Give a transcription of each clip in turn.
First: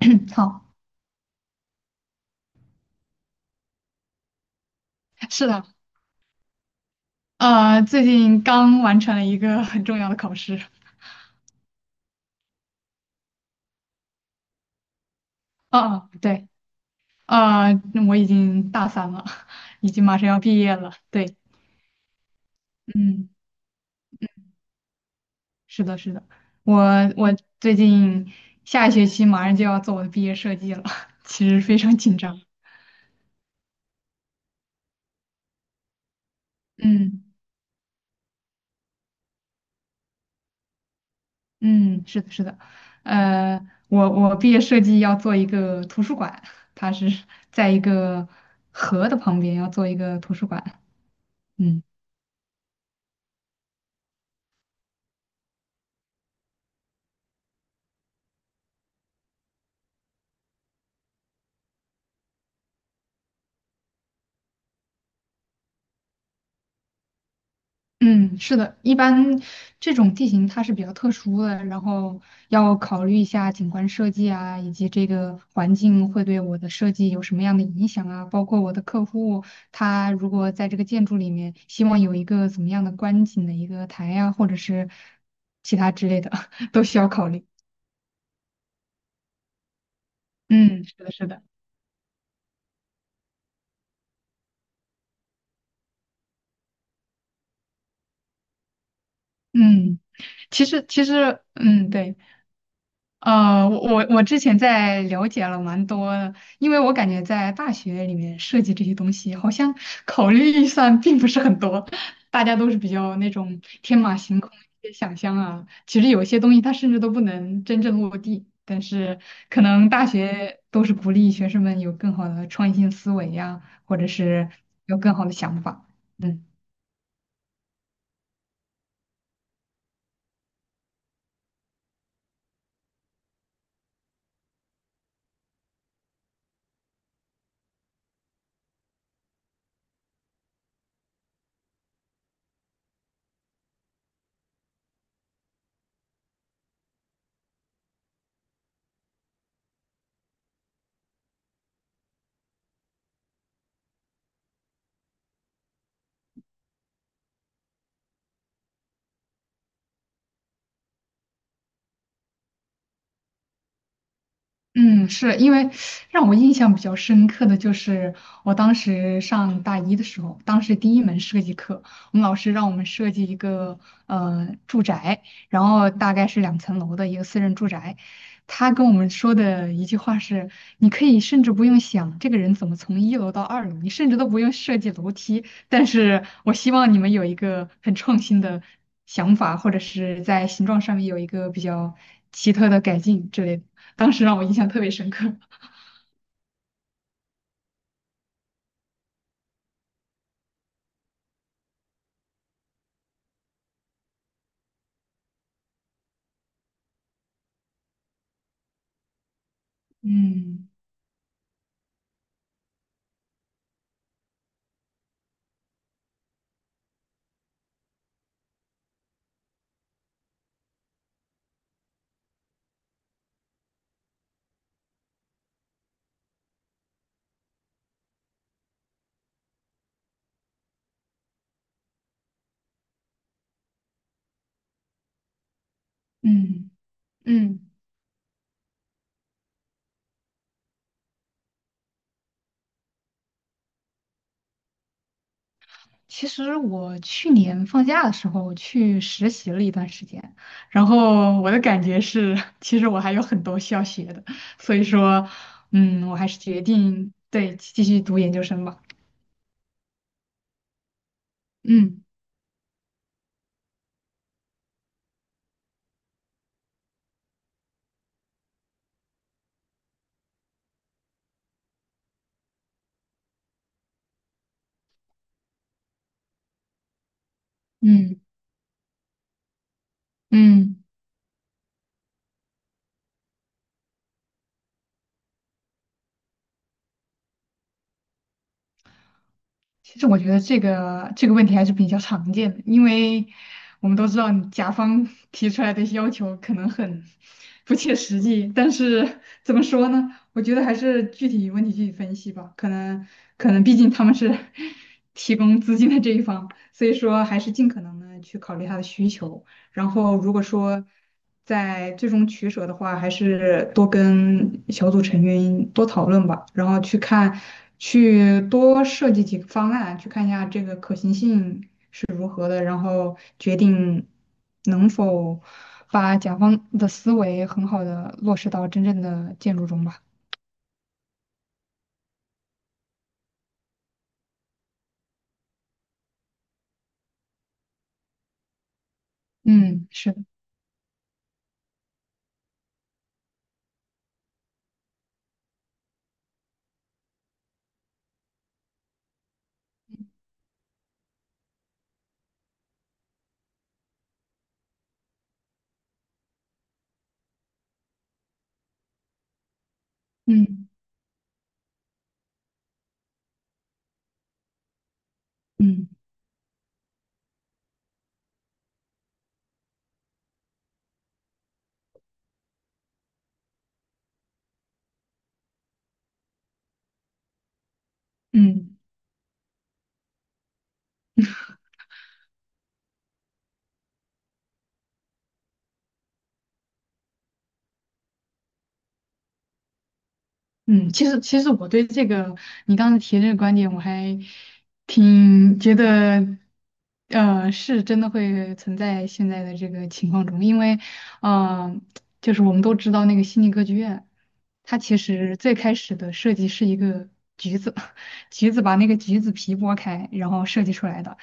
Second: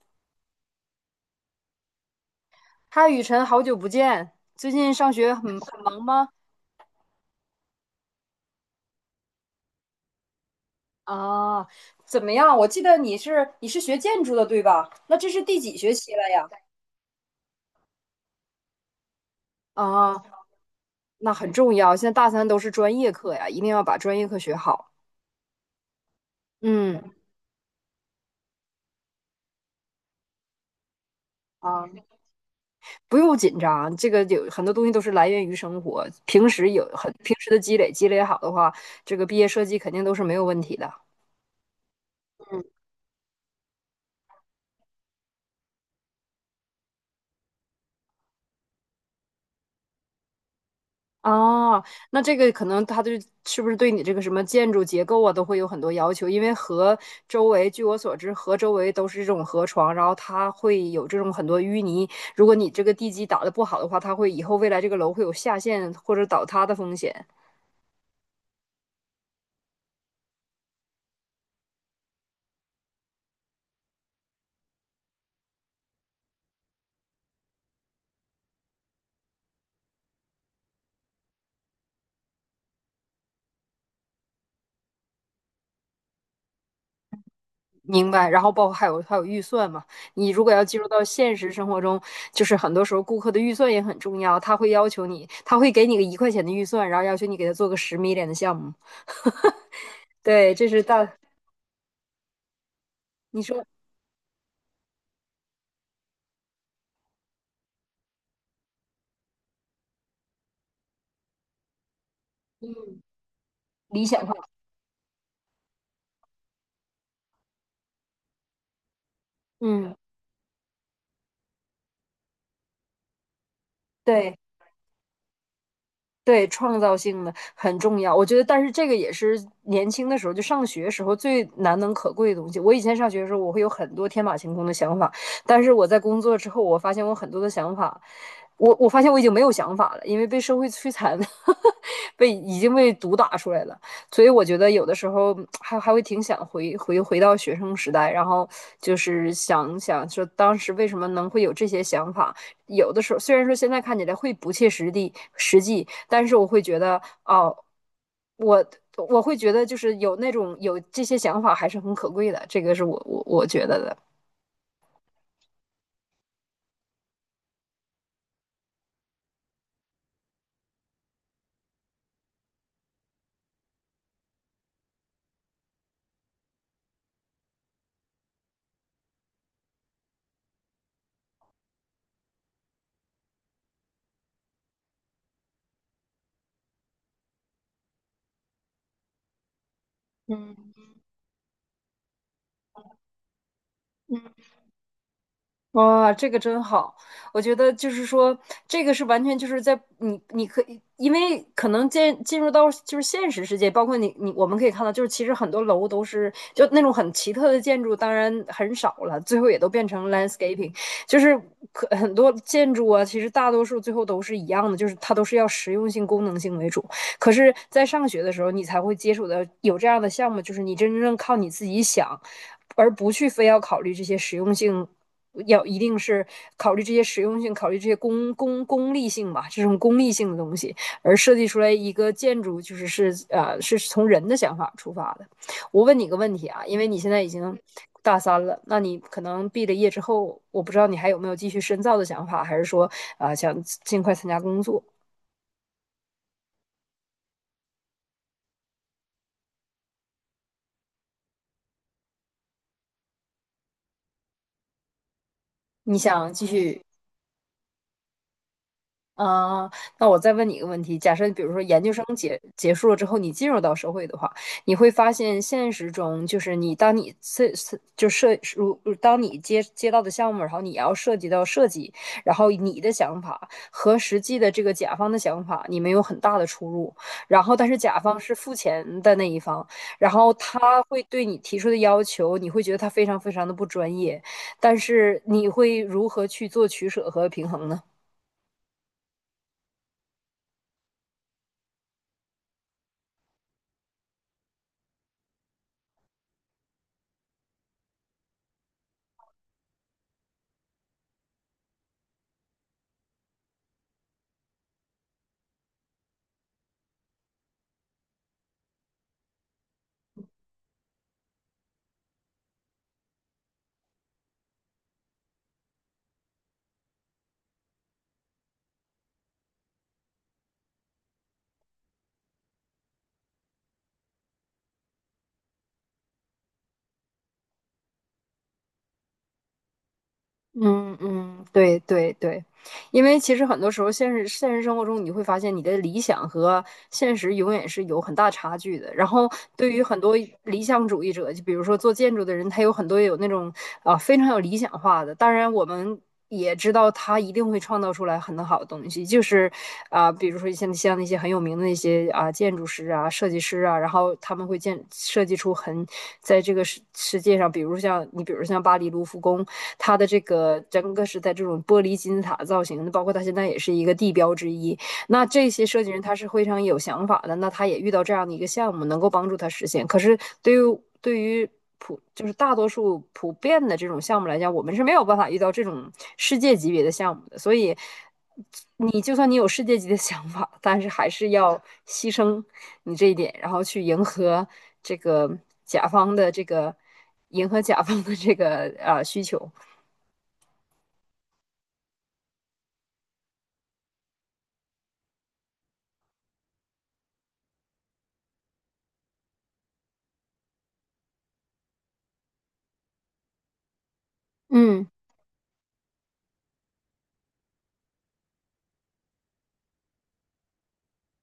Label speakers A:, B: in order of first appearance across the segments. A: 好，
B: 嗨，雨辰，好久不见，最近上学
A: 是
B: 很
A: 的，
B: 很忙吗？
A: 最近刚完成了一个很重要的考试。
B: 啊，怎么样？我记得你是学建筑的，对吧？那这是第几
A: 啊
B: 学
A: 啊，
B: 期了呀？
A: 对，呃，我已经大三了，已经
B: 啊，
A: 马上要毕业了。
B: 那
A: 对，
B: 很重要，现在大三都是专业
A: 嗯，
B: 课呀，一定要把专业课学好。
A: 是的，是的，我
B: 嗯，
A: 我最近下一学期马上就要做我的毕业设计了，其实非
B: 啊，
A: 常紧张。
B: 不用紧张，这个有很多东西都是来源于生活，
A: 嗯
B: 平时的积累，积累好的话，这个毕业设计肯定都是没有问题的。
A: 嗯，是的，是的，
B: 嗯。
A: 呃，我毕业设计要做一个图书馆，它是在一个河的旁边要做一个图书馆。
B: 哦，
A: 嗯。
B: 那这个可能是不是对你这个什么建筑结构啊都会有很多要求，因为河周围，据我所知，河周围都是这种河床，然后它会有这种很多淤泥。如果你这个地基打得不好的话，以后未来这个楼会有下陷或者倒塌的风险。
A: 嗯，是的，一般这种地形它是比较特殊的，然后要考虑一下景观设计啊，以及这个环境会对我的设计有什么样的影响啊，包括我的客户他如果在这个建筑里面希望有一个怎么样的观景的一个台呀、或者是其他之类的，都需要考虑。
B: 明白。然后包括还有预算嘛，你如果要进
A: 嗯，
B: 入
A: 是
B: 到
A: 的，是
B: 现
A: 的，
B: 实生活中，就是很多时候顾客的预算也很重要，他会要求你，他会给你个一块钱的预算，然后要求你给他做个十米脸的项目。
A: 嗯，
B: 对，
A: 其
B: 这是
A: 实
B: 大，
A: 其实，对。
B: 你说
A: 我之前在了解了蛮多的，因为我感觉在大学里面设计这些东西，好像 考虑预算并不是很多，大家都是比较那种天
B: 理
A: 马
B: 想化。
A: 行空一些想象啊。其实有些东西它甚至都不能真正落地，但是可能
B: 嗯，
A: 大学都是鼓励学生们有更好的创新思维呀、或者
B: 对
A: 是有更好的想法。嗯。
B: 对，创造性的很重要。我觉得，但是这个也是年轻的时候，就上学时候最难能可贵的东西。我以前上学的时候，我会有很多天马行空的想法，但是我在工作之后，我发现我很多的想法，我发现我已经没有想法了，因为被社会摧残，被已经被毒打出来了。所以我觉得有的时候还会挺想回到学生时代，然后就是想想说当时为什么能会有这些想法。有的时候虽然说现在看起来会不切实际，但是我会觉得哦，我我会觉得就是有那种有这些想法还是很可贵的，这个是我觉得的。
A: 嗯，是因为让我印象比较深刻的就是我当时上大一的时候，当时第一门设计课，我们老师让我们设计一个住宅，然后大概是2层楼的一个私人住宅。他跟我们说的一句话是：你可以甚至不用想这个人怎么从1楼到2楼，你甚至都不用设计楼梯。但是我希望你们有一个很创新的想法，或者是在形
B: 嗯
A: 状上面有一个比较奇特的改进之类的。当时
B: 嗯，
A: 让我印象特别深刻。
B: 哇，这个真好！我觉得就是说，这个是完全就是在你，你可以，因为可能进入到就是现实世界，包括我们可以看到，就是其实很多楼都是就那种很奇特的建筑，当然很少了，最后也都变成
A: 嗯
B: landscaping,就是可很多建筑啊，其实大多数最后都是一样的，就是它都是要实用性、功能性为主。可是，在上学的时候，你才会接触到有这样的项目，就是你真正靠你自己想，而不去非要考虑这些实用性，要一定是考虑这些实用性，考虑这些功利性吧，这种功利性的东西，而设计出来一个建筑，就是从人的想法出发的。我问你个问题啊，
A: 嗯
B: 因为你现在已经
A: 嗯，
B: 大三了，那你可能毕了业之后，我不知道你还有没有继续深造的想法，还是说啊想尽快参加工作，
A: 其实我去年放假的时候去实习了一段时间，然后我的感觉是，其实我还有很多需要学的，所以说，
B: 你
A: 嗯，我还
B: 想
A: 是
B: 继
A: 决
B: 续
A: 定对继续读研究生吧。
B: 啊，那我再问你一个问题：假设比如说研究生
A: 嗯
B: 结束了之后，你进入到社会的话，你会发现现实中就是你当你设就设如当你接到的项目，然后你要涉及到设计，然后你的想法和实际的这个甲方的想法，你们有很大的出入。然后，但是甲
A: 嗯
B: 方是付钱的那一方，然后
A: 嗯。
B: 他会对你提出的要求，你会觉得他非常非常的不专业，但是你会如何去做取舍和平衡呢？
A: 其实我觉得这个问题还是比较常见的，因为我们都知道你甲方提出来的要求可能很不切实际，但是怎么说呢？我觉得还是具体问题具体分析吧。可能毕竟他们是 提供资金的这一方，所以说还是尽可能的去考虑他的需求。然后如果说在最终取舍的话，还是多跟小组成员多讨论吧，然后去看，去多设计几个方案，去看一下这个可行性是如何的，然后决定能否把甲方的思维很好的落实到真正的建筑中吧。
B: 嗯嗯，对对对，因为其实很多时候现实生活中，你会发现你的理想和现实永远是有很大差距的。然后对于
A: 嗯，
B: 很
A: 是
B: 多
A: 的，
B: 理想主义者，就比如说做建筑的人，他有很多有那种啊非常有理想化的。当然，我们也知道他一定会创造出来很好的东西，就是啊，比如说像那些很有名的那些啊建筑师啊、设计师啊，然后他们会设计出很在这个世界上，比如像你，比如像巴黎卢浮宫。它的这个
A: 嗯
B: 整个是在这种玻璃金字塔造型的，包括它现在也是一个地标之一。那这些设
A: 嗯
B: 计人他是非常有想法的，那他也遇到这样的一个项目，能够帮助他实现。可是对于就是大多数普遍的这种项目来讲，我们是没有办法遇到这种世界级别的项目的，所以。
A: 嗯。
B: 你就算你有世界级的想法，但是还是要牺牲你这一点，然后去迎合这个甲方的这个甲方的这个啊需求。
A: 嗯，其实我对这个你刚才提这个观点，我还挺觉得，是真的会存在现在的这个情况中，因为，呃，就是我们都知道那个悉尼歌剧院，它
B: 嗯
A: 其实最开始的设计是一个橘子，橘子把那个橘子皮剥开，然后设计出来的，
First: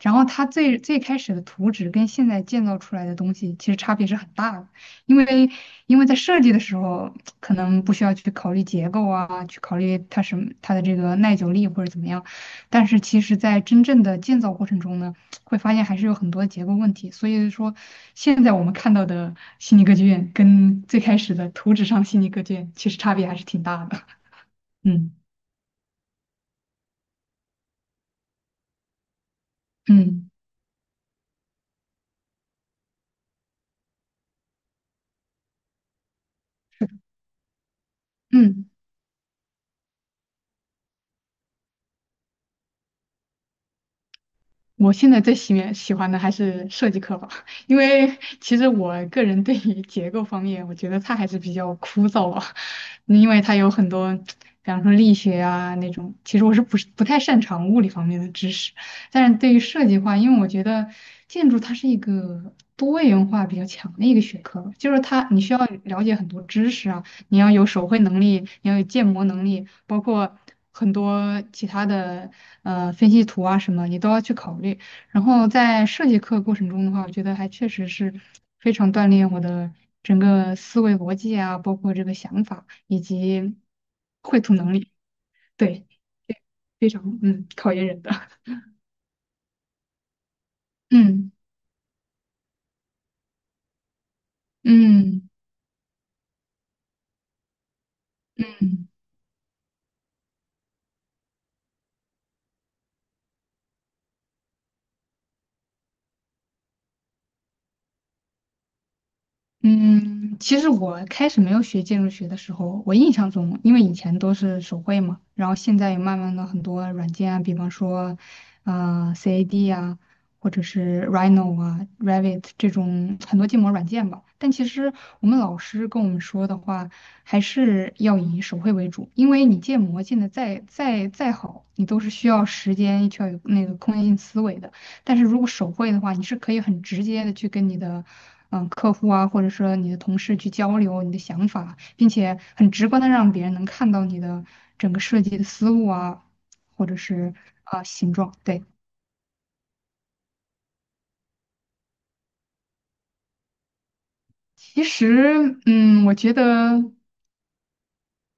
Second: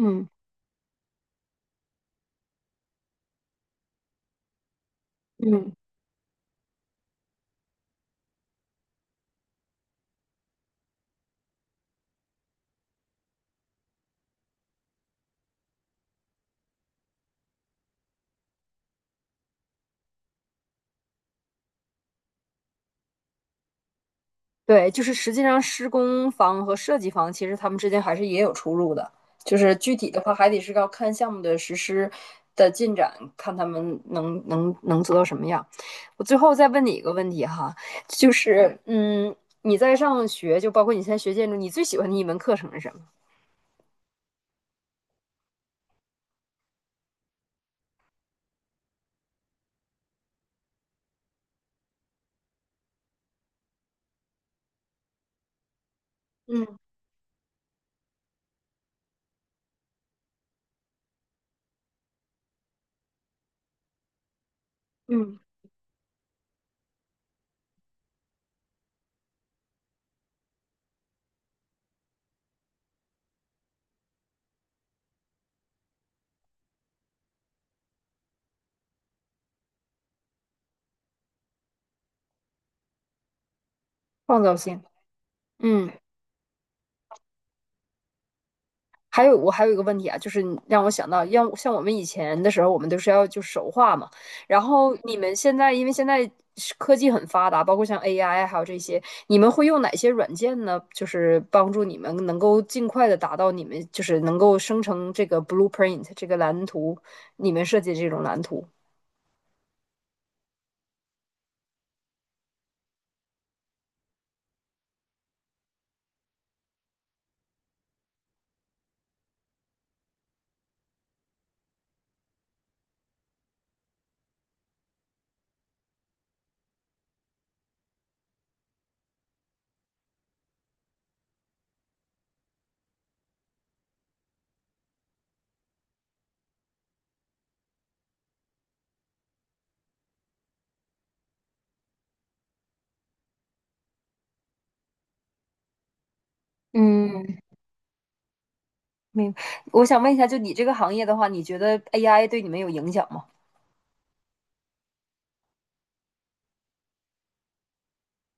A: 然后它最最开始的图纸跟现在建造出来的东西其实差别是很大的。因为
B: 嗯，
A: 因为在设计的时候，可能不需要去考虑结构啊，去考虑它什么它的这个耐久力或者怎么样，但是其实在真正的建造过程中呢，会发现还是有很多结构问题。所以说，现在我们看到的悉尼歌剧院跟最开始的图纸上悉尼歌剧院其实差别还是挺大的。
B: 对，就
A: 嗯
B: 是实际上施工方和设计方其实他们之间还是也有出入的，就是具体的
A: 嗯
B: 话还得是要看项目的实施的进展，看他们能做到什么样。我最后再问你一个问题哈，就
A: 嗯。
B: 是，你在上学，就包括你现在学建筑，你最喜欢的一门课程是什么？
A: 我现在最喜欢的还是设计课吧，因为其实我个人对于结构方面，我觉得它还是比较枯燥吧，因为它有很多，比方说力学啊那种，其实我是不
B: 嗯
A: 是不太擅长物理方面的知识，但是对于设计的话，因为我觉得建筑它是一个多元化比较强的一个学科就是它
B: 嗯。
A: 你需要了解很多知识啊，你要有手绘能力，你要有建模能力，包括很多其他的分析图啊什么，你都要去考虑。然后在设计课过程中的话，我觉得还确实是非常锻炼我的整个思维逻辑啊，包括这个想法以及绘
B: 创
A: 图
B: 造
A: 能
B: 性。
A: 力，对，
B: 嗯。
A: 非常考验人的，
B: 还有我还有一个问题啊，就是你让我 想到，
A: 嗯
B: 要像我们以前的时候，我们都是要就手画嘛。然后你
A: 嗯。
B: 们现在，因为现在是科技很发达，包括像 AI 还有这
A: 嗯
B: 些，你们会用哪些软件呢？就是帮助你们能够尽快的达到你们就是能够生成这个 blueprint 这个蓝图，你们设计这种蓝图。
A: 嗯，其实我开始没有学建筑学的时候，我印象中，因为以前都是手绘嘛，然后现在也慢慢的很多软件啊，比方说，CAD 啊，或者是 Rhino 啊、Revit 这种很多建模软件吧。但其实我们老师跟我们说的话，还是要以手绘为主，因为你建模建的再好，你都是需要时间，需要有那个空间性思维的。但是如果手绘的话，你是可以很直接的去跟你的客户啊，或者说你的同事去交流你的想法，并且很直观的让别人能看到你的整个设计的思路啊，或者是
B: 嗯，
A: 啊、形状。对，
B: 明白。我想问一下，就你这个行业的话，你觉得 AI 对你们有影响吗？
A: 其实我觉得。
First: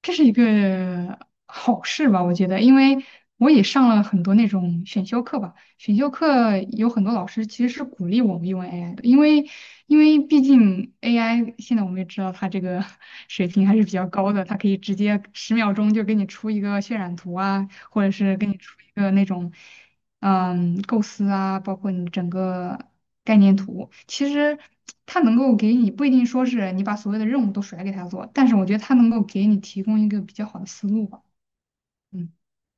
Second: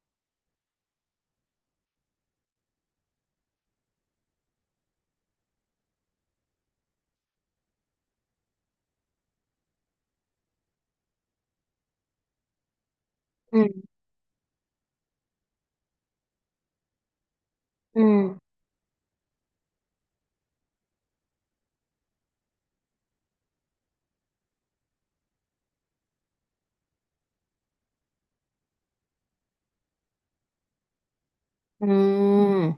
A: 这是一个好事吧，我觉得，因为我也上了很多那种选修课吧，选修课有很多老师其实是鼓励我们用 AI 的，因为毕竟 AI 现在我们也知道它这个 水平还是
B: 嗯
A: 比较高的，它可以直接10秒钟就给你出一个渲染图啊，或者是
B: 嗯。
A: 给你出一个那种。嗯，构思啊，包括你整个概念图，其实它能够给你不一定说是你把所有的任务都甩给他做，但是我觉得它能够给你提供一个比较好的思路吧。嗯，
B: 嗯，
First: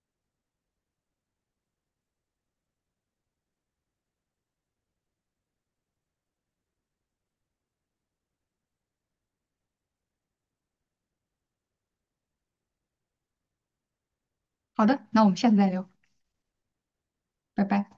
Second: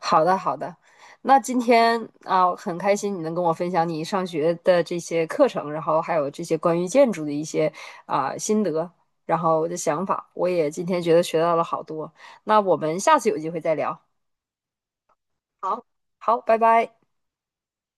B: 好的好的，那今天啊，很开心你能跟我分享你上学的这些课程，然后还有这些关于建筑的一些啊心得，然后我的想法，我也今天觉得学到了好多。那我们下次有机会再聊。
A: 好的，那我们下次再
B: 好，
A: 聊，
B: 好，拜拜。
A: 拜拜。